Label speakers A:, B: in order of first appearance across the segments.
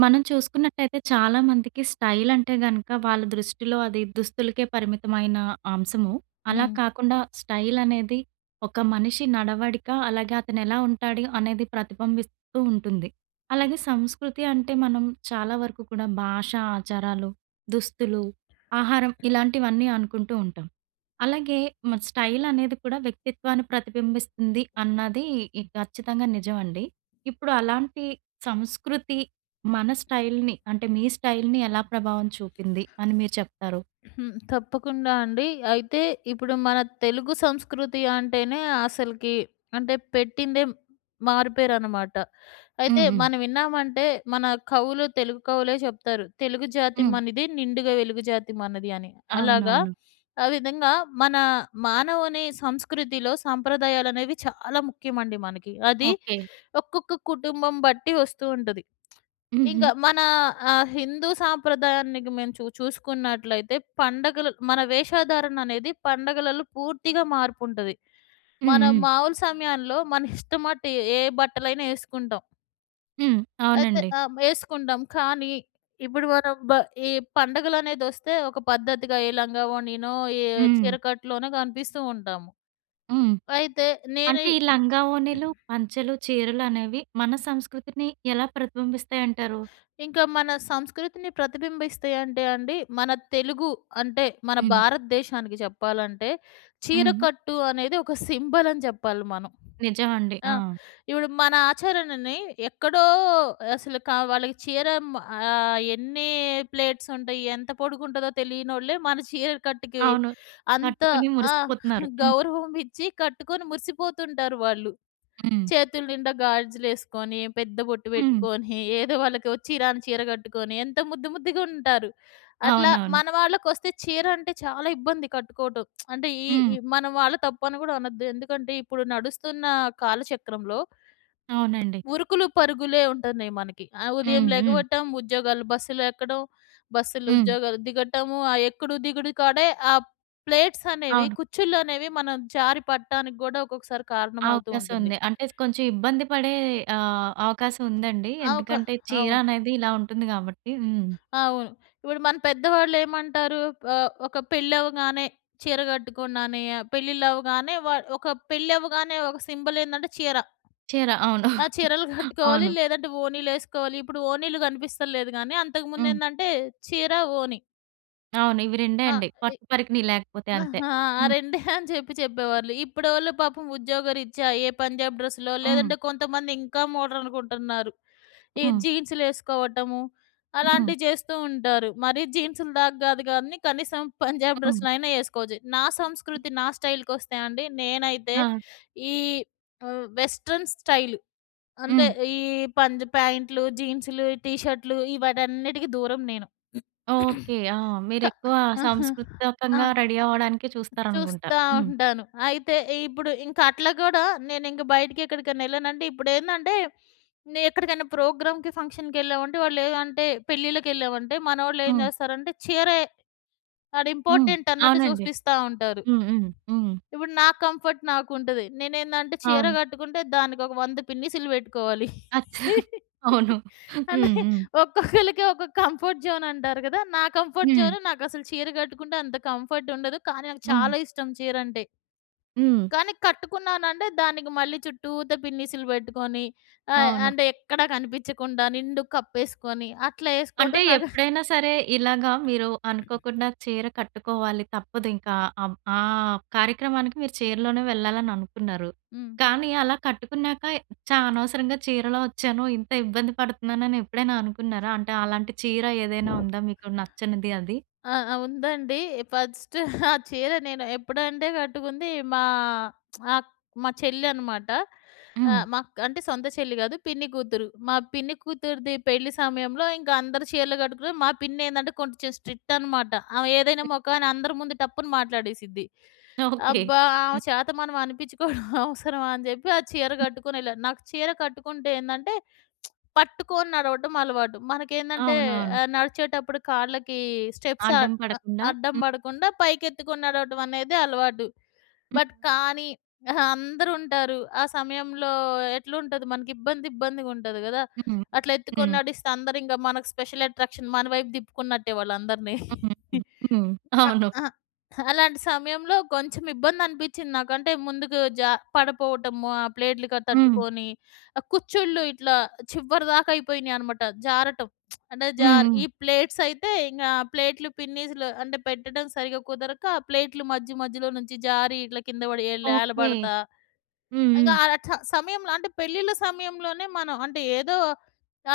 A: మనం చూసుకున్నట్టయితే చాలామందికి స్టైల్ అంటే గనక, వాళ్ళ దృష్టిలో అది దుస్తులకే పరిమితమైన అంశము. అలా
B: హ్మ్.
A: కాకుండా స్టైలనేది ఒక మనిషి నడవడిక, అలాగే అతనెలా ఉంటాడు, అనేది ప్రతిబంబిస్తూ ఉంటుంది. అలాగే సంస్కృతి అంటే మనం చాలా వరకు కూడా భాషా, ఆచారాలు, దుస్తులు, ఆహారం ఇలాంటివన్నీ అనుకుంటూ ఉంటాం. అలాగే మరి స్టైలనేది కూడా వ్యక్తిత్వాన్ని ప్రతిబింబిస్తుంది, అన్నది ఇ ఖచ్చితంగా నిజమండి. ఇప్పుడు అలాంటి సంస్కృతి మన స్టైల్‌ని, అంటే మీ స్టైల్‌ని, ఎలా ప్రభావం చూపింది అని మీరు చెప్తారు?
B: హ్మ్. తప్పకుండా అండి. అయితే ఇప్పుడు మన తెలుగు సంస్కృతి అంటేనే అసలకి అంటే పెట్టిందే మారుపేరనమాట. అయితే
A: హుహు.
B: మనం విన్నామంటే, మన కవులు తెలుగు కవులే చెప్తారు. "తెలుగు జాతి
A: హ్మ్.
B: మనది, నిండుగ వెలుగు జాతి మనది" అని. అలాగా
A: అవునవును.
B: ఆ విధంగా మన మానవుని సంస్కృతిలో, సంప్రదాయాలనేవి చాలా ముఖ్యమండి మనకి. అది
A: ఓకే.
B: ఒక్కొక్క కుటుంబం బట్టి వస్తూ ఉంటది. ఇంకా
A: హుహు.
B: మన ఆహ్, హిందూ సాంప్రదాయానికి మేము చూ చూసుకున్నట్లయితే పండగలు మన వేషధారణనేది, పండగలలో పూర్తిగా మార్పుంటది.
A: హ్మ్.
B: మనం
A: హ్మ్.
B: మామూలు సమయంలో మన ఇష్టమట్టు ఏ ఏ బట్టలైనా ఏసుకుంటాం.
A: హ్మ్.
B: అయితే,
A: అవునండి.
B: ఆహ్, యేసుకుంటాం, కానీ ఇప్పుడు మనం బ ఈ పండగలనేదొస్తే, ఒక పద్ధతిగా ఏ లంగావోణినో, ఏ
A: హ్మ్.
B: చీరకట్టులోనో కనిపిస్తూ ఉంటాము.
A: హ్మ్.
B: అయితే నేనీ
A: అంటే, ఈ లంగావోణీలు, పంచెలు, చీరలు అనేవి మన సంస్కృతిని ఎలా ప్రతిబింబిస్తాయంటారు?
B: ఇంకా మన సంస్కృతిని ప్రతిబింబిస్తేయంటే అండి. మన తెలుగు అంటే, మన
A: హ్మ్.
B: భారతదేశానికి చెప్పాలంటే,
A: హ్మ్.
B: చీరకట్టు అనేది ఒక సింబలని జెప్పాలి మనం.
A: నిజవండి.
B: ఆ!
A: ఆ!
B: ఇప్పుడు మన ఆచరణని ఎక్కడో అసలు కా‌ వాళ్ళకి చీరెం ఆహ్, ఎన్నీ ప్లేట్సుంటాయి, ఎంత పొడుగుంటదో తెలీ‌యనోళ్ళే మన చీర కట్టుకి
A: అవును.
B: అంత
A: కట్టుకుని
B: ఆ!
A: మురిసిపోతున్నారు. హ్మ్.
B: గౌరవం ఇచ్చి కట్టుకొని మురిసిపోతుంటారు వాళ్ళు.
A: హ్మ్.
B: చేతులు నిండా గాజులేసుకొని, పెద్ద బొట్టు
A: హ్మ్.
B: బెట్టుకోని, ఏదో వాళ్ళకి ఒచ్చి, రాని చీర గట్టుకోని ఎంత ముద్దు ముద్దుగుంటారు. అట్లా
A: అవునవును.
B: మన వాళ్ళకొస్తే, చీరంటే చాలా ఇబ్బంది కట్టుకోవటం. అంటే, ఈ ఈ
A: హ్మ్.
B: మన వాళ్ళు తప్పని గూడా అనద్దు. ఎందుకంటే, ఇప్పుడు నడుస్తున్నా కాలచక్రంలో...
A: అవునండి.
B: ఉరుకులు పరుగులే ఉంటున్నాయి మనకి. ఆహ్, ఉదయం
A: హ్మ్. హ్మ్.
B: లెగవటం, ఉద్యోగాలు బస్సులెక్కడం. బస్సులు,
A: హ్మ్.
B: ఉద్యోగాలు దిగటము, ఆ ఎక్కడు దిగుడు కాడే, ఆ ప్లేట్సనేవి,
A: అవును.
B: కుచ్ఛుళ్ళనేవి మనం జారిపడటానికి గూడా ఒక్కొక్కసారి కారణమవుతూ ఉంటుంది.
A: అవకాశవుంది. అంటే, స్ కొంచెం ఇబ్బంది పడే ఆహ్, అవకాశం ఉందండి.
B: ఆ! ఒక
A: ఎందుకంటే,
B: అవును.
A: చీరనేది ఇలా ఉంటుంది గా‌బట్టి. హ్మ్.
B: అవును. ఇప్పుడు మన పెద్దవాళ్ళేమంటారు? ఆహ్, ఒక పెళ్ళవగానే చీర గట్టుకున్నానే, పెళ్ళిల్లవ్వగానే వా ఒక పెళ్ళవ్వగానే ఒక సింబలేందంటే చీర.
A: చీర.
B: ఆ!
A: అవును.
B: చీరలు గట్టుకోవాలి.
A: అవును.
B: లేదంటే, ఓ‌ణీలేసుకోవాలి. ఇప్పుడు ఓణీలు గ‌నిపిస్తల్లేదు గానీ, అంతకు
A: హ్మ్.
B: ముందేందంటే, చీర, ఓణి.
A: అవును. ఇవి రెండే
B: ఆహ్,
A: అండి.
B: ఇ
A: పట్టు పరికిణి లేకపోతే
B: న
A: అంతే.
B: ఆ
A: హ్మ్.
B: రెండే అని చెప్పి చెప్పేవాళ్ళు. ఇప్పుడోళ్ళు పాపం ఉద్యోగరీత్యా ఏ పంజాబ్ డ్రెస్లో,
A: హ్మ్.
B: లేదంటే కొంతమంది ఇంకా మోడర్న్‌గుంటన్నారు. ఈ
A: హ్మ్.
B: జీన్సులేసుకోవటము,
A: హ్మ్.
B: అలాంటివి చేస్తూ ఉంటారు. మరి జీన్సులు దాకా గాదు గానీ కనీసం పంజాబి
A: హ్మ్.
B: డ్రస్సులైనా ఏసుకోవచ్చు. నా
A: హ్మ్.
B: సంస్కృతి, నా స్టైల్‌కొస్తే అండి నేనైతే
A: ఆ!
B: ఈ ఆహ్, వెస్ట్రన్ స్టైలు అంటే,
A: హ్మ్.
B: ఈ పంజ్ ప్యాంట్లు, జీన్సులు ,ఈ టీ షర్టులు ఈ వాటన్నిటికి దూరం నేను.
A: ఓకే. ఆ!
B: క
A: మీరెక్కువ
B: ఆహా! ఆ!
A: సాంస్కృతికంగా రెడీ అవ్వడానికే చూస్తారనుకుంటా.
B: చూస్తా
A: హ్మ్.
B: ఉంటాను. అయితే ఇప్పుడు ఇంక అట్లా గూడా నేనింక బయటికెక్కడికన్నా ఎళ్ళానంటే, ఇప్పుడేందంటే నే ఎక్కడికైనా ప్రోగ్రామ్‌కి, ఫంక్షన్‌కి ఎళ్ళామంటే వాళ్ళేం అంటే పెళ్ళిళ్ళకెళ్ళామంటే, మనోళ్ళు ఏం
A: హ్మ్.
B: జేస్తారంటే చీరే, ఆడ
A: హ్మ్.
B: ఇంపార్టెంట్ అన్నట్టు
A: అవునండి.
B: చూపిస్తా ఉంటారు.
A: హ్మ్. హ్మ్. హ్మ్.
B: ఇప్పుడు నా కంఫర్ట్ నాకుంటది. నేనేందంటే చీర
A: అవును.
B: కట్టుకుంటే, దానికి ఒక వంద పిన్నీసులు పెట్టుకోవాలి.
A: అచ్చ! అవును. హ్మ్.
B: అంటే,
A: హ్మ్.
B: ఒక్కొక్కళ్ళకి ఒక్కొక్క కంఫర్ట్ జోనంటారు గదా! నా కంఫర్ట్
A: హ్మ్.
B: జోను నాకసలు చీర కట్టుకుంటే, అంత కంఫర్ట్ ఉండదు. కాని నాకు
A: హ్మ్.
B: చాలా ఇష్టం చీరంటే.
A: హ్మ్.
B: కానీ కట్టుకున్నానంటే దానికి, మళ్ళీ చుట్టూత పిన్నిసులు పెట్టుకొని ఆహ్,
A: అవును.
B: అంటే ఎక్కడ కనిపించకుండా, నిండుగ కప్పేస్కొని అట్లా
A: అంటే
B: ఏసుకోవటం నాకా
A: ఎప్పుడైనా సరే, ఇలాగా మీరు అనుకోకుండా చీర కట్టుకోవాలి, తప్పదు ఇంకా ఆవ్ ఆహ్, కార్యక్రమానికి మీరు చీరలోనే వెళ్ళాలననుకున్నారు.
B: హ్మ్.
A: కానీ అలా కట్టుకున్నాక ఛా! అనవసరంగా చీరలో ఒచ్చాను. ఇంత ఇబ్బంది పడుతున్నానని ఎప్పుడైనా అనుకున్నారా? అంటే అలాంటి చీర ఏదైనా ఉందా, మీకు నచ్చనిది అది?
B: ఆ! ఆ! ఉందండి. ఫస్ట్ ఆ చీర నేను ఎప్పుడంటే కట్టుకుంది, మా అక్ మా చెల్లి అనమాట.
A: హ్మ్.
B: ఆహ్, మాక్ అంటే సొంత చెల్లి గాదు పిన్ని కూతురు. మా పిన్ని కూతురిది పెళ్లి సమయంలో, ఇంకందరూ చీరలు గట్టుకున్నారు. మా పిన్నేందంటే కొంచెం స్ట్రిక్టన్నమాట. ఆమె ఏదైనా
A: హ్మ్.
B: మొఖాన అందరి ముందు టప్పున మాట్లాడేసిద్ది.
A: ఓకే.
B: అబ్బా! ఆమె
A: హ్మ్.
B: చేత మనం అనిపించుకోవడం అవసరమా అని జెప్పి ఆ చీర
A: హ్మ్.
B: కట్టుకొనెళ్ళాను. నాకు చీర కట్టుకుంటే ఏందంటే, పట్టుకోని నడవడం అలవాటు. మనకేందంటే
A: అవునవును.
B: ఆహ్, నడిచేటప్పుడు కాళ్ళకి స్టెప్స్ అ
A: అడ్డం
B: ఆహ్,
A: పడకుండా.
B: అడ్డం
A: హ్మ్.
B: బడకుండా పైకెత్తుకొని నడవడం అనేది అలవాటు.
A: హ్మ్.
B: బట్
A: హ్మ్.
B: కానీ, ఆహా, అందరూ ఉంటారు. ఆ సమయంలో ఎట్లుంటది మనకి ఇబ్బంది, ఇబ్బందిగుంటది గదా!
A: హ్మ్.
B: అట్లా ఎత్తుకొని
A: హ్మ్.
B: నడిస్తే, అందరు ఇంగ మనకు స్పెషల్ అట్రాక్షన్ మన వైపు దిప్పుకున్నట్టే వాళ్ళుందరిని.
A: హ్మ్. హ్మ్. హ్మ్.
B: ఇంక
A: అవును.
B: అహా, అలాంటి సమయంలో కొంచెం ఇబ్బందనిపించింది నాకు. అంటే ముందుకు జ పడిపోవటము. ఆ ప్లేట్లు క
A: హ్మ్.
B: తట్టుకొని. ఆ కుచ్చిళ్ళు ఇట్లా చివరి దాకా అయిపోయినీయన్నమాట. జారటం. అంటే జార్
A: హుహు.
B: ఈ ప్లేట్సయితే ఇంగ ప్లేట్లు పిన్నీస్లు అంటే పెట్టడం సరిగ్గా కుదరక, ఆ ప్లేట్లు మధ్య, మధ్యలో నుంచి జారి, ఇట్లా కింద పడి ఇట్లా ఎల్
A: ఓకే.
B: ఏలబడతా ఇంగ
A: హుహు.
B: ఆ చ సమయంలో అంటే పెళ్లిళ్ల సమయంలోనే మనం అంటే ఏదో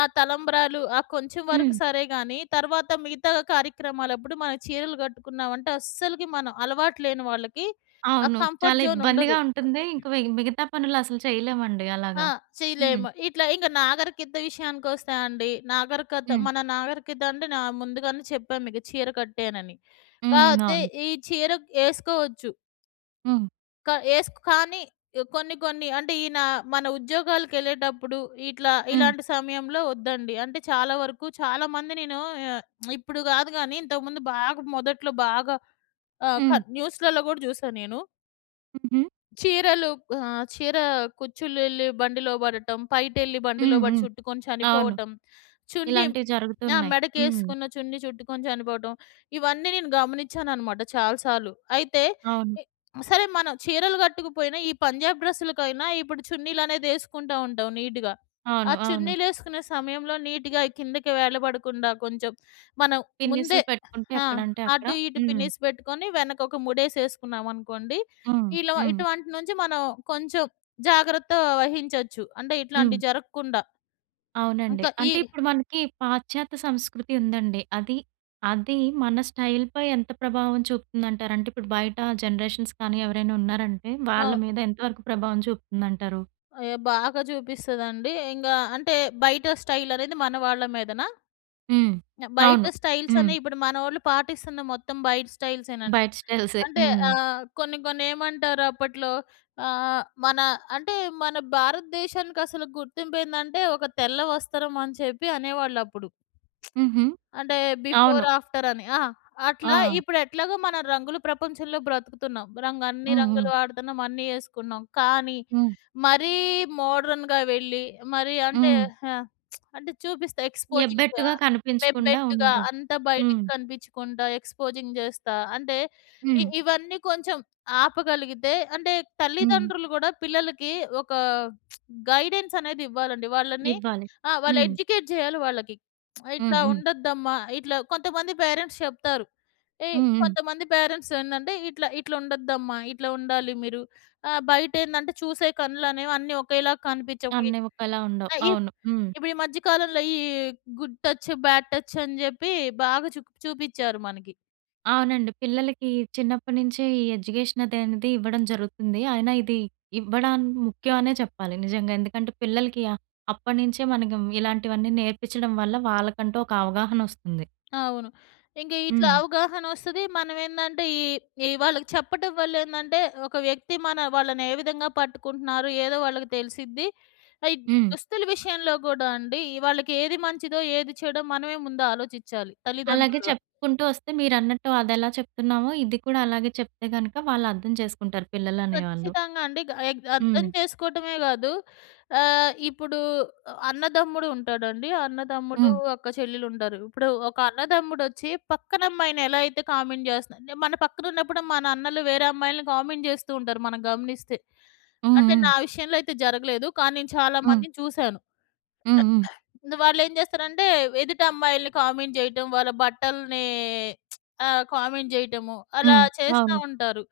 B: ఆ తలంబ్రాలు, ఆ కొంచెం వరకు
A: హ్మ్.
B: సరేగాని, తరువాత మిగతా కార్యక్రమాలప్పుడు మనం చీరలు గట్టుకున్నాం అంటే, అస్సలకి మనం అలవాటు లేని వాళ్ళకి ఆ
A: అవును. చాలా
B: కంఫర్ట్ జోన్
A: ఇబ్బందిగా
B: ఉండదు.
A: ఉంటుంది. ఇంకా పైగా మిగతా పనులు అసలు చేయలేమండి.
B: ఆ!
A: అలాగా. హ్మ్.
B: చేయలేము. ఇట్లా ఇంగ నాగరికత విషయానికొస్తే అండి. నాగరికత
A: హ్మ్.
B: మన నాగరికత అంటే న ముందుగానే చెప్పా మీకు చీర కట్టేనని. కా
A: హుహు.
B: అయితే
A: అవును.
B: ఈ చీర ఎసుకోవచ్చు
A: హ్మ్.
B: క ఎస్కో కానీ కొన్ని, కొన్ని అంటే ఈయన మన ఉద్యోగాలకెళ్ళేటప్పుడు ఇట్లా
A: హ్మ్.
B: ఇలాంటి సమయంలో ఒద్దండి. అంటే చాలా వరకు, చాలా మంది నేను ఆహ్, ఇప్పుడు గాదు గాని ఇంతకు ముందు బాగా మొదట్లో బాగా ఆహ్,
A: హ్మ్.
B: కాదు న్యూస్‌లలో గూడా జూసా నేను.
A: హుహు.
B: చీరలు ఆహ్, చీర కుచ్చిళ్లు ఎళ్లి బండిలో పడటం, పైటెళ్ళి బండిలో
A: హ్మ్.
B: పడి
A: హ్మ్.
B: చుట్టుకొని
A: అవును.
B: చనిపోవటం, చున్‌డిమ్
A: ఇలాంటివి
B: ఆ!
A: జరుగుతున్నాయి. హ్మ్.
B: మెడకేసుకున్న చున్నీ చుట్టుకొని చనిపోవటం, ఇవన్నీ నేను గమనించానన్నమాట చాలా సార్లు. అయితే,
A: అవును.
B: ఎ సరే మనం చీరలు కట్టుకుపోయిన, ఈ పంజాబ్ డ్రెస్‌ల‌కై‌న ఇప్పుడు చున్నీలనే‌ది ఏసుకుంట ఉంటాం నీట్‌గా. ఆ
A: అవును. అవును.
B: చున్నీలు ఏసుకునే సమయంలో నీట్‌గా కిందకి వేలబడకుండా, కొంచెం మనం ముందే
A: పిన్ని‌సు‌లు పెట్టుకుంటే
B: ఆ!
A: ఎక్కడ అంటే, అక్కడ
B: అటు, ఇటు
A: హ్మ్.
B: పిన్నిసి పెట్టుకొని, వెనక ఒక ము‌డేసి ఏసుకున్నామనుకోండి,
A: హ్మ్.
B: ఇలా
A: హ్మ్.
B: ఇటువంటి నుంచి మనం కొంచెం జాగ్రత్త వహించచ్చు. అంటే
A: హ్మ్.
B: ఇట్లాంటివి జరగకుండా.
A: అవునండి.
B: ఇంకా ఈ
A: అంటే ఇప్పుడు మనకి పాశ్చాత్య సంస్కృతి ఉందండి. అది, అది మన స్టైల్ పై ఎంత ప్రభావం చూపుతుందంట‌రు? అంటే, ఇప్పుడు బయట జనరేషన్స్ కానీ ఎవరైనా ఉన్నారంటే, వాళ్ళ
B: అవును.
A: మీద ఎంత వరకు ప్రభావం చూపుతుందంటారు?
B: అయ్యో! బాగా చూపిస్తదండి. ఇంగా అంటే, బయట స్టైల్ అనేది మన వాళ్ళ మీదనా?
A: హ్మ్.
B: బయట
A: అవును.
B: స్టైల్స్
A: హ్మ్.
B: అనే ఇప్పుడు మనోళ్ళు పాటిస్తున్న మొత్తం బయట స్టయిల్సే నండి.
A: బైట స్టైల్సే.
B: అంటే
A: హ్మ్.
B: అహ్, కొన్ని, కొన్ని ఏమంటారు అప్పట్లో? ఆహ్, మన అంటే మన భారతదేశానికి అసలు గుర్తింపు ఏందంటే, ఒక తెల్ల వస్త్రం అని చెప్పి అనేవాళ్ళు అప్పుడు.
A: హుహు.
B: అంటే, బిఫోర్,
A: అవును.
B: ఆఫ్టర్ అని. ఆ! అట్లా
A: ఆ!
B: ఇప్పుడు ఎట్లాగో మన రంగులు ప్రపంచంలో బ్రతుకుతున్నాం. రంగ్ అన్ని
A: హ్మ్. హ్మ్.
B: రంగులు వాడుతున్నాం అన్నీ ఏసుకున్నాం. కానీ,
A: హ్మ్.
B: మరీ మోడర్న్‌గా వెళ్ళి, మరి అంటే
A: హ్మ్.
B: ఆ! అంటే చూపిస్తా, ఎ‌క్స్‌పోజింగ్‌గా
A: ఎబ్బెట్టుగా కనిపించకుండా
B: ఎబ్బెట్టుగా
A: ఉండా
B: అంతా బయటకి
A: హ్మ్.
B: కనిపించకుండా ఎక్స్‌పోజింగ్ చేస్తా, అంటే ఇ
A: హ్మ్.
B: ఇవన్నీ కొంచెం ఆపగలిగితే అంటే
A: హ్మ్.
B: తల్లిదండ్రులు కూడా, పిల్లలకి ఒక గైడెన్స్ అనేది ఇవ్వాలండి. వాళ్ళని
A: ఇవ్వాలి.
B: ఆహ్, వాళ్ళు
A: హ్మ్.
B: ఎడ్యుకేట్ చేయాలి వాళ్ళకి.
A: హ్మ్.
B: ఇట్లా
A: హ్మ్.
B: ఉండొద్దమ్మా ఇట్లా కొంతమంది పేరెంట్స్ చెప్తారు. ఎ
A: హ్మ్. హ్మ్.
B: కొంతమంది పేరెంట్స్ ఏందంటే, ఇట్లా, ఇట్లా ఉండద్దమ్మా, ఇట్లా ఉండాలి మీరు ఆ! బయట ఏందంటే, చూసే కన్నులనేవి అన్నీ ఒకేలాగా కనిపించవు వై
A: అన్ని ఒకేలా ఉండవు.
B: ఆహ్, ఇప్
A: అవును. హ్మ్.
B: ఇప్పుడు ఈ మధ్య కాలంలో ఈ గుడ్ టచ్, బాడ్ టచ్ అని చెప్పి బాగా చూ‌ప్ చూపించారు మనకి.
A: అవునండి పిల్లలకి చిన్నప్పటినుంచే ఈ ఎడ్యుకేషన్ అది అనేది ఇవ్వడం జరుగుతుంది. అయినా ఇది ఇవ్వడాం ముఖ్యమనే చెప్పాలి. నిజంగా ఎందుకంటే పిల్లలకి అ అప్పటినుంచే మనకి ఇలాంటివన్నీ నేర్పించడం వల్ల వాళ్ళకంటూ ఒక అవగాహనొస్తుంది.
B: అవును. ఇంకా ఇట్లా
A: హ్మ్.
B: అవగాహనొస్తది. మనం ఏందంటే ఈ ఈ వాళ్ళకి చెప్పటం వల్ల ఏందంటే ఒక వ్యక్తి మన వాళ్ళనే విధంగా పట్టుకుంటున్నారో ఏదో వాళ్ళకి తెలిసిద్ది. ఆ ఈ
A: హ్మ్.
B: దుస్తుల విషయంలో కూడా అండి వాళ్ళకేది మంచిదో, ఏది చెడో మనమే ముందు ఆలోచిచాలి
A: అలాగే
B: తల్లిదండ్రులుగా.
A: చెప్పుకుంటూ వస్తే మీరన్నట్టు అదెలా చెప్తున్నామో ఇది కూడా అలాగే చెప్తే గనుక వాళ్ళు అర్థం జేసుకుంటారు పిల్లలనేవాళ్ళు.
B: ఖచ్చితంగా అండి. గ ఎ అర్థం
A: హ్మ్.
B: చేసుకోవటమే గాదు. ఆహ్, ఇప్పుడు అన్నదమ్ముడు ఉంటాడండి. అన్నదమ్ముడు
A: హ్మ్.
B: ఒక చెల్లెలు ఉండారు. ఇప్పుడు ఒక అన్నదమ్ముడొచ్చి పక్కన అమ్మాయిని ఎలా అయితే కామెంట్ జేస్తున్నా మన పక్కన ఉన్నప్పుడె మన అన్నలు వేరే అమ్మాయిల్ని కామెంట్ జేస్తూ ఉంటారు మనం గమనిస్తే.
A: హ్మ్,
B: అంటే
A: హ్మ్.
B: నా విషయంలో అయితే జరగలేదు. కానీ నేను చాలా
A: హ్మ్.
B: మందిని చూసాను.
A: హ్మ్, హ్మ్.
B: వాళ్ళు ఏం చేస్తారంటే ఎదుటమ్మాయిల్ని కామెంట్ జేయటం, వాళ్ళ బట్టల్ని ఆహ్, కామెంట్ జేయటము అలా
A: హ్మ్.
B: చేస్తా
A: అవును.
B: ఉంటారు.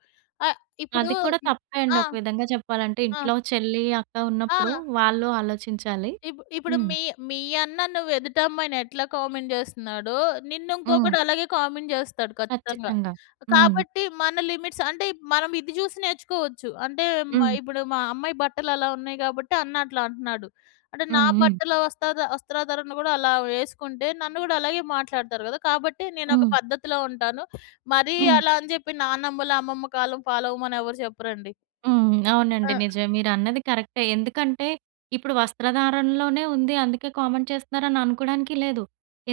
B: ఆ ఇప్పుడు
A: అది కూడా
B: హ్మ్,
A: తప్పే అండి
B: ఆ!
A: ఒక విధంగా చెప్పాలంటే
B: ఆ!
A: ఇంట్లో చెల్లి, అక్క ఉన్నప్పుడు
B: ఆ!
A: వాళ్ళు ఆలోచించాలి.
B: ఇప్పు ఇప్పుడు
A: హ్మ్.
B: మీ మీ అన్న నువ్వు ఎదుట అమ్మాయిని ఎట్లా కామెంట్ జేస్తున్నాడో, నిన్ను
A: హ్మ్.
B: ఇంకొకడు అలాగే కామెంట్ జేస్తాడు ఖచ్చితంగా.
A: కచ్చితంగా. హ్మ్.
B: కాబట్టి మన లిమిట్స్ అంటే మనం ఇది జూసి నేర్చుకోవచ్చు. అంటే మ
A: హ్మ్.
B: ఇప్పుడు మా అమ్మాయి బట్టలు అలా ఉన్నాయి కాబట్టి అన్న అట్లా అంటున్నాడు. అంటే నా
A: హ్మ్, హ్మ్.
B: బట్టల వస్తద వస్త్రాధారణ కూడా అలా వేసుకుంటే నన్ను కూడా అలాగే మాట్లాడుతారు గదా! కాబట్టి నేనొక
A: హ్మ్.
B: పద్ధతిలో ఉంటాను. మరి
A: హ్మ్.
B: అలా అని జెప్పి నానమ్మలు, అమ్మమ్మ కాలం ఫాలో అవ్వమని ఎవరు చెప్పరండి.
A: హ్మ్. అవునండి.
B: ఆ!
A: నిజమే మీరన్నది కరెక్టే. ఎందుకంటే ఇప్పుడు వస్త్రధారణలోనే ఉంది. అందుకే కామెంట్ చేస్తున్నారు అని అనుకోవడానికీ లేదు.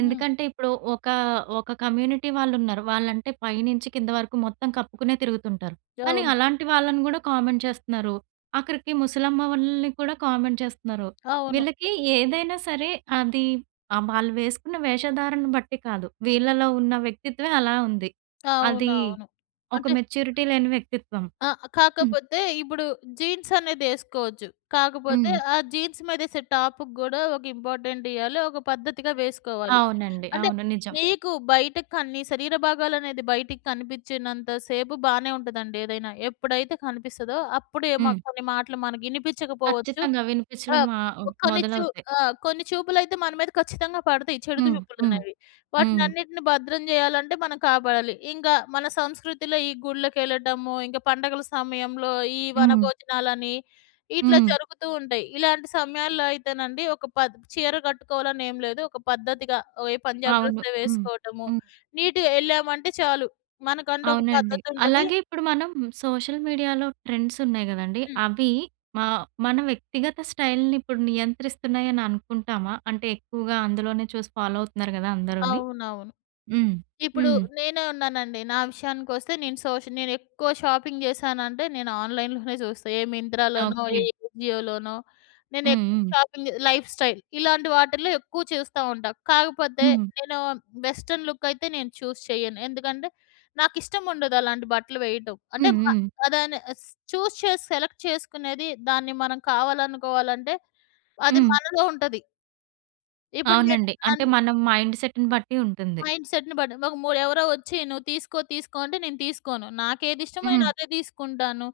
B: హ్మ్.
A: ఎందుకంటే ఇప్పుడు ఒకా, ఒక కమ్యూనిటీ వాళ్ళున్నారు. వాళ్ళంటే పై నుంచి కింద వరకు మొత్తం కప్పుకునే తిరుగుతుంటారు. కానీ
B: అవును.
A: అలాంటి వాళ్ళని గూడా కామెంట్ చేస్తున్నారు. ఆఖరికి ముసలమ్మ వాళ్ళని కూడా కామెంట్ చేస్తున్నారు.
B: అవును.
A: వీళ్ళకి ఏదైనా సరే అది ఆహ్, వాళ్ళు వేసుకున్న వేషధారణను బట్టి కాదు. వీళ్ళలో ఉన్న వ్యక్తిత్వమే అలా ఉంది. అది
B: అవునవును.
A: ఒక
B: అంటే
A: మెచ్యూరిటీ లేని వ్యక్తిత్వం.
B: ఆ!
A: హుహు.
B: కాకపోతే ఇప్పుడు జీన్స్ అనేదేసువచ్చు. కాకపోతే
A: హ్మ్.
B: ఆ జీన్స్ మీదేసే టాప్‌కి గూడా ఒక ఇంపార్టెంట్ ఇయ్యాలి. ఒక పద్ధతిగా వేసుకోవాలి.
A: అవునండి.
B: అంటే
A: అవును. నిజం.
B: మీకు బయటకి కని నీ శరీర భాగాలనేది బయటకి కనిపిచ్చనంత సేపు బానే ఉంటదండి. ఏదైనా ఎప్పుడైతే కనిపిస్తదో అప్పుడే
A: హ్మ్.
B: మాక్ కొన్ని మాటలు మనకినిపిచ్చకపోవచ్చు.
A: ఖచ్చితంగా వినిపిచ్చడం
B: ఆహ్,
A: మా
B: ప్ కొన్ని చు
A: మొదలవుతాయి.
B: ఆ! కొన్ని చూపులైతే మన మీద ఖచ్చితంగా పడతాయి చెడు
A: హ్మ్. హ్మ్.
B: చూపులనేవి.
A: హ్మ్.
B: వాటినన్నిటిని భద్రం జేయాలంటే మనం కాపాడాలి. ఇంగ మన సంస్కృతిలో ఈ గుళ్ళకెళ్ళటము, ఇంకా పండగల సమయంలో ఈ
A: హ్మ్.
B: వనభోజనాలని ఇట్లా
A: హ్మ్.
B: జరుగుతూ ఉంటాయి. ఇలాంటి సమయాల్లో అయితేనండి ఒక పద్ చీర కట్టుకోవాలనేం లేదు ఒక పద్ధతిగా ఏ పంజాబ్
A: అవును.
B: డ్రెస్సో
A: హ్మ్.
B: వేసుకోవటము
A: హ్మ్.
B: నీట్‌గా యెళ్ళామంటే చాలు. మనకంటూ ఒక
A: అవునండి.
B: పద్ధతుంటది
A: అలాగే ఇప్పుడు మనం సోషల్ మీడియాలో ట్రెండ్సున్నాయి గదండీ!
B: హ్మ్.
A: అవి మా మన వ్యక్తిగత స్టైల్‌ని ఇప్పుడు నియంత్రిస్తున్నాయని అనుకుంటామా? అంటే ఎక్కువగా అందులోనే చూసి ఫాలో అవుతున్నారు గదా! అందరూని.
B: అవునవును.
A: హ్మ్.
B: ఇప్పుడు
A: హ్మ్.
B: నేనే ఉన్నానండి నా విషయానికొస్తే నేను సోష్ నేనెక్కువ షాపింగ్ జేశానంటే నేను ఆన్‌లైన్‌లోనే చూస్తా ఏ 'మింత్రాలోనో', ఏ
A: ఓకే.
B: 'ఏజియో‌లోనో'
A: హ్మ్.
B: నేనెక్కువ
A: హ్మ్.
B: షాపింగ్ జే 'లైఫ్ స్టైల్'. ఇలాంటి వాటిల్లో ఎక్కువ చూస్తా ఉంటా. కాకపోతే
A: హ్మ్.
B: నేను వెస్టన్ లుక్ అయితే నేను చూస్ చేయను. ఎందుకంటే నాకిష్టం ఉండదు అలాంటి బట్టలు వేయటం. అంటే
A: హ్మ్.
B: మ
A: హ్మ్.
B: దాన్ని చూస్ చేసి సెలెక్ట్ చేసుకునేది దాన్ని మనం కావాలనుకోవాలంటే అది
A: హ్మ్.
B: మనలో ఉంటది. ఇప్పుడు నేను
A: అవునండి. అంటే
B: అన్
A: మన మైండ్ సెట్‌ని బట్టి ఉంటుంది.
B: మైండ్సెట్‌ని బట్టి వ మొ ఎవరో వచ్చి నువ్వు తీసుకో తీసుకో అంటే నేను తీస్కోను. నాకెదిష్టమో నేను
A: హ్మ్.
B: అదే తీసుకుంటాను.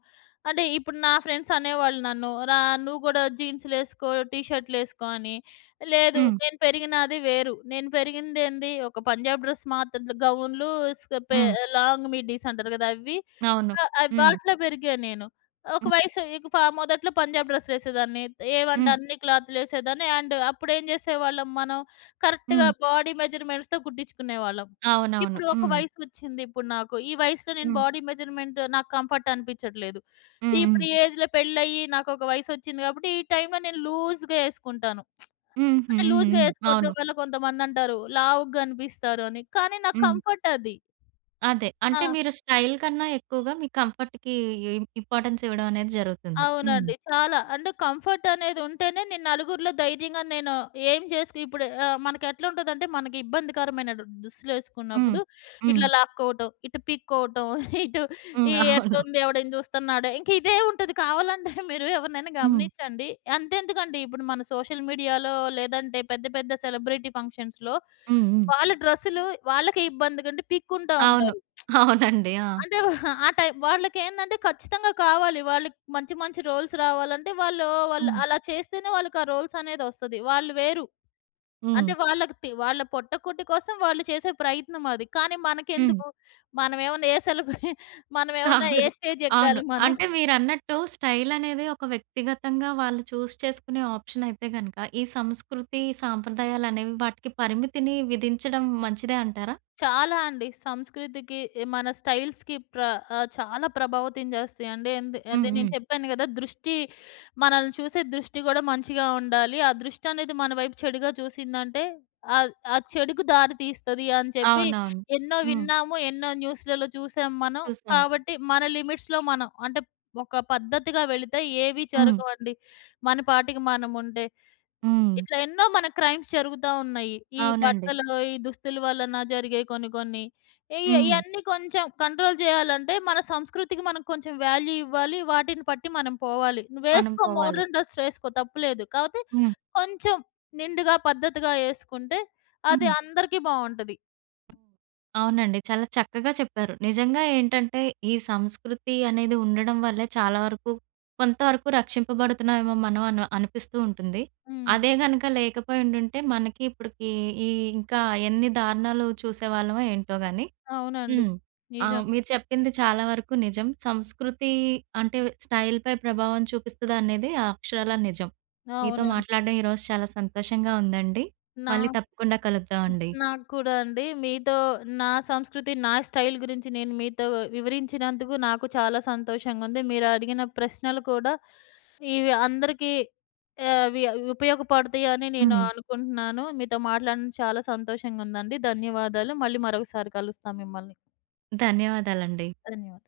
B: అంటే ఇప్పుడు నా ఫ్రెండ్స్ అనేవాళ్ళు నన్ను "రా నువ్వు కూడా జీన్సులు ఎస్కో. టి షర్టులు ఎస్కో" అని. లేదు.
A: హ్మ్.
B: నేను పెరిగినాది వేరు. నేను పెరిగిందేంది ఒక పంజాబ్ డ్రెస్ మాత్ర త గౌన్లు స్ పే
A: హ్మ్.
B: లాంగ్ మిడ్డీస్ అంటారు గదా! అవి.
A: అవును.
B: ఆహ్, ఆహ్,
A: హ్మ్.
B: వాటిలో పెరిగా నేను. ఒక
A: హ్మ్.
B: వయసు ఇక ఫ మొదట్లో పంజాబ్ డ్రెస్సు వెసేదాన్ని. త్ ఏవంటె
A: హ్మ్.
B: అన్ని క్లాతులు ఎసేదాన్ని అండ్ అప్పుడు ఏం చేసేవాళ్ళం మనం కరెక్ట్‌గా
A: హ్మ్.
B: బాడీ మెజర్‌మెంట్స్‌తో కుట్టించుకునేవాళ్ళం.
A: అవునవును.
B: ఇప్పుడు ఒక
A: హ్మ్.
B: వయసు వచ్చింది ఇప్పుడు నాకు. ఈ వయసులో నేను
A: హ్మ్.
B: బాడీ మెజర్‌మెంట్ నాకు కంఫర్ట్ అనిపించట్లేదు.
A: హ్మ్, హ్మ్.
B: ఇప్పుడు ఈ ఏజ్‌‌లో పెళ్లి అయ్యి నాకు ఒక వయస్సు ఒచ్చింది కాబట్టి ఈ టైంలో నేను లూజ్‌‌గా ఏసుకుంటాను.
A: హుహు.
B: అంటే
A: హ్మ్,
B: లూజ్‌గా
A: హ్మ్.
B: ఎసుకోవడం
A: అవును.
B: వల్ల కొంతమందంటారు. లావుగా కనిపిస్తారు అని! కానీ నాకు
A: హ్మ్.
B: కంఫర్ట్ అది.
A: అదే. అంటే
B: ఆ!
A: మీరు స్టైల్ కన్నా ఎక్కువగా మీ కంఫర్ట్‌కి ఇ ఇంపార్టెన్స్ ఇవ్వడమనేది జరుగుతుంది. హ్మ్.
B: అవునండి. చాలా. అండ్ కంఫర్ట్ అనేది ఉంటేనే నేను నలుగురిలో ధైర్యంగా నేను ఏం జేసికి ఇప్పుడు ఆహ్, మనకెట్లుంటదంటే మనకి ఇబ్బందికరమైన దు
A: హ్మ్.
B: దుస్తులేసుకున్నప్పుడు
A: హ్మ్.
B: ఇట్లా లాక్కోవటం! ఇటు పిక్కోవటం! ఇటు
A: హ్మ్.
B: ఈ
A: అవును.
B: ఎట్లుంది? ఎవడైనా చూస్తున్నాడ? ఇంక ఇదే ఉంటది. కావాలంటే మీరు ఎవరినైనా
A: హ్మ్.
B: గమనించండి. అంతెందుకండీ ఇప్పుడు మన సోషల్ మీడియాలో లేదంటే పెద్ద పెద్ద సెలబ్రిటీ ఫంక్షన్స్‌లో
A: హ్మ్, హ్మ్.
B: వాళ్ళ డ్రెస్సులు వాళ్ళకే ఇబ్బందిగా ఉండి పిక్కుంటా
A: అవును.
B: ఉంటారు.
A: అవునండి. ఆ!
B: అంటే ఆ టైమ్ వాళ్ళకేందంటే ఖచ్చితంగా కావాలి. వాళ్ళకి మంచి మంచి రోల్స్ రావాలంటే వాళ్ళు వాళ్ళు
A: హ్మ్.
B: అలా చేస్తేనే వాళ్ళకి ఆ రోల్సనేది వస్తది. వాళ్ళు వేరు.
A: హ్మ్.
B: అంటే వాళ్ళకి తి వాళ్ళ పొట్ట కుట్టి కోసం వాళ్ళు చేసే ప్రయత్నం అది. కానీ
A: హ్మ్.
B: మనకెందుకు? మనమేమన్నా ఏ సెలబ్ర మనమేమన్నా
A: కాదు.
B: ఏ స్టేజ్
A: అవును.
B: ఎక్కాలి మనం.
A: అంటే మీరన్నట్టు స్టైలనేది ఒక వ్యక్తిగతంగా వాళ్ళు చూజ్ చేసుకునే ఆప్షనయితే గనక ఈ సంస్కృతి, సంప్రదాయాలనేవి వాటికి పరిమితిని విధించడం మంచిదే అంటారా?
B: చాలా అండి. సంస్కృతికి మన స్టైల్స్‌కి ప్ర ఆహ్, చాలా ప్రభావితం చేస్తాయండి. ఎందు
A: హ్మ్,
B: అదే నేను
A: హ్మ్.
B: చెప్పాను గదా! దృష్టి మనల్ని చూసే దృష్టి కూడా మంచిగా ఉండాలి. ఆ దృష్టనేది మన వైపు చెడుగా చూసిందంటే ఆహ్, ఆ చెడుకి దారి తీస్తది అని చెప్పి
A: అవునవును.
B: ఎన్నో
A: హ్మ్.
B: విన్నాము. ఎన్నో న్యూస్‌లలో చూసాం మనం.
A: చూసాం.
B: కాబట్టి మన లిమిట్స్‌లో మనం. అంటే ఒక పద్ధతిగా వెళితే ఏవి
A: హ్మ్.
B: జరగవండి. మన పాటికి మనం ఉంటె.
A: హ్మ్.
B: ఇట్లా ఎన్నో మన క్రైమ్స్ జరుగుతా ఉన్నాయి. ఈ
A: అవునండి.
B: బట్టలు, ఈ దుస్తుల వలన జరిగే కొన్ని కొన్ని. ఈ య
A: హ్మ్.
B: ఇయన్నీ కొంచెం కంట్రోల్ జేయాలంటే మన సంస్కృతికి మనం కొంచెం వాల్యూ ఇవ్వాలి. వాటిని పట్టి మనం పోవాలి.
A: మనం
B: నువ్వేస్కో
A: పోవాలి.
B: మోడర్న్ డ్రెస్ ఎస్కో తప్పు లేదు. కాపోతే
A: హ్మ్.
B: కొంచెం నిండుగా పద్ధతిగా ఏసుకుంటే అది
A: హ్మ్.
B: అందరికి బావుంటది.
A: అవునండి. చాలా చక్కగా చెప్పారు. నిజంగా ఏంటంటే ఈ సంస్కృతి అనేది ఉండడం వల్లే చాలా వరకు కొంతవరకు రక్షింపబడుతున్నామో మనం అను అనిపిస్తూ ఉంటుంది.
B: హ్మ్.
A: అదే గనక లేకపోయుండుంటే మనకి ఇప్పటికి ఈ ఇంకా ఎన్ని దారుణాలు చూసేవాళ్ళమో ఏంటో గానీ.
B: అవునండి.
A: హ్మ్. ఆహ్,
B: నిజం.
A: మీరు చెప్పింది చాలా వరకు నిజం. సంస్కృతి అంటే స్టైల్‌పై ప్రభావం చూపిస్తదా అనేది అక్షరాల నిజం. మీతో
B: అవునా!
A: మాట్లాడడం ఈరోజు చాలా సంతోషంగా ఉందండి. మళ్ళీ
B: నాక్
A: తప్పకుండా
B: హ్మ్,
A: కలుద్దామండి.
B: నాకు కూడా అండి. మీతో నా సంస్కృతి నా స్టైల్ గురించి నేను మీతో వివరించినందుకు నాకు చాలా సంతోషంగా ఉంది. మీరు అడిగిన ప్రశ్నలు కూడా ఇవి అందరికి ఆహ్, అవి ఉపయోగపడతాయని నేను
A: హ్మ్.
B: అనుకుంటున్నాను. మీతో మాట్లాడడం చాలా సంతోషంగా ఉందండి. ధన్యవాదాలు. మళ్ళీ మరొకసారి కలుస్తా మిమ్మల్ని.
A: ధన్యవాదాలండి.
B: ధన్యవాదాలు.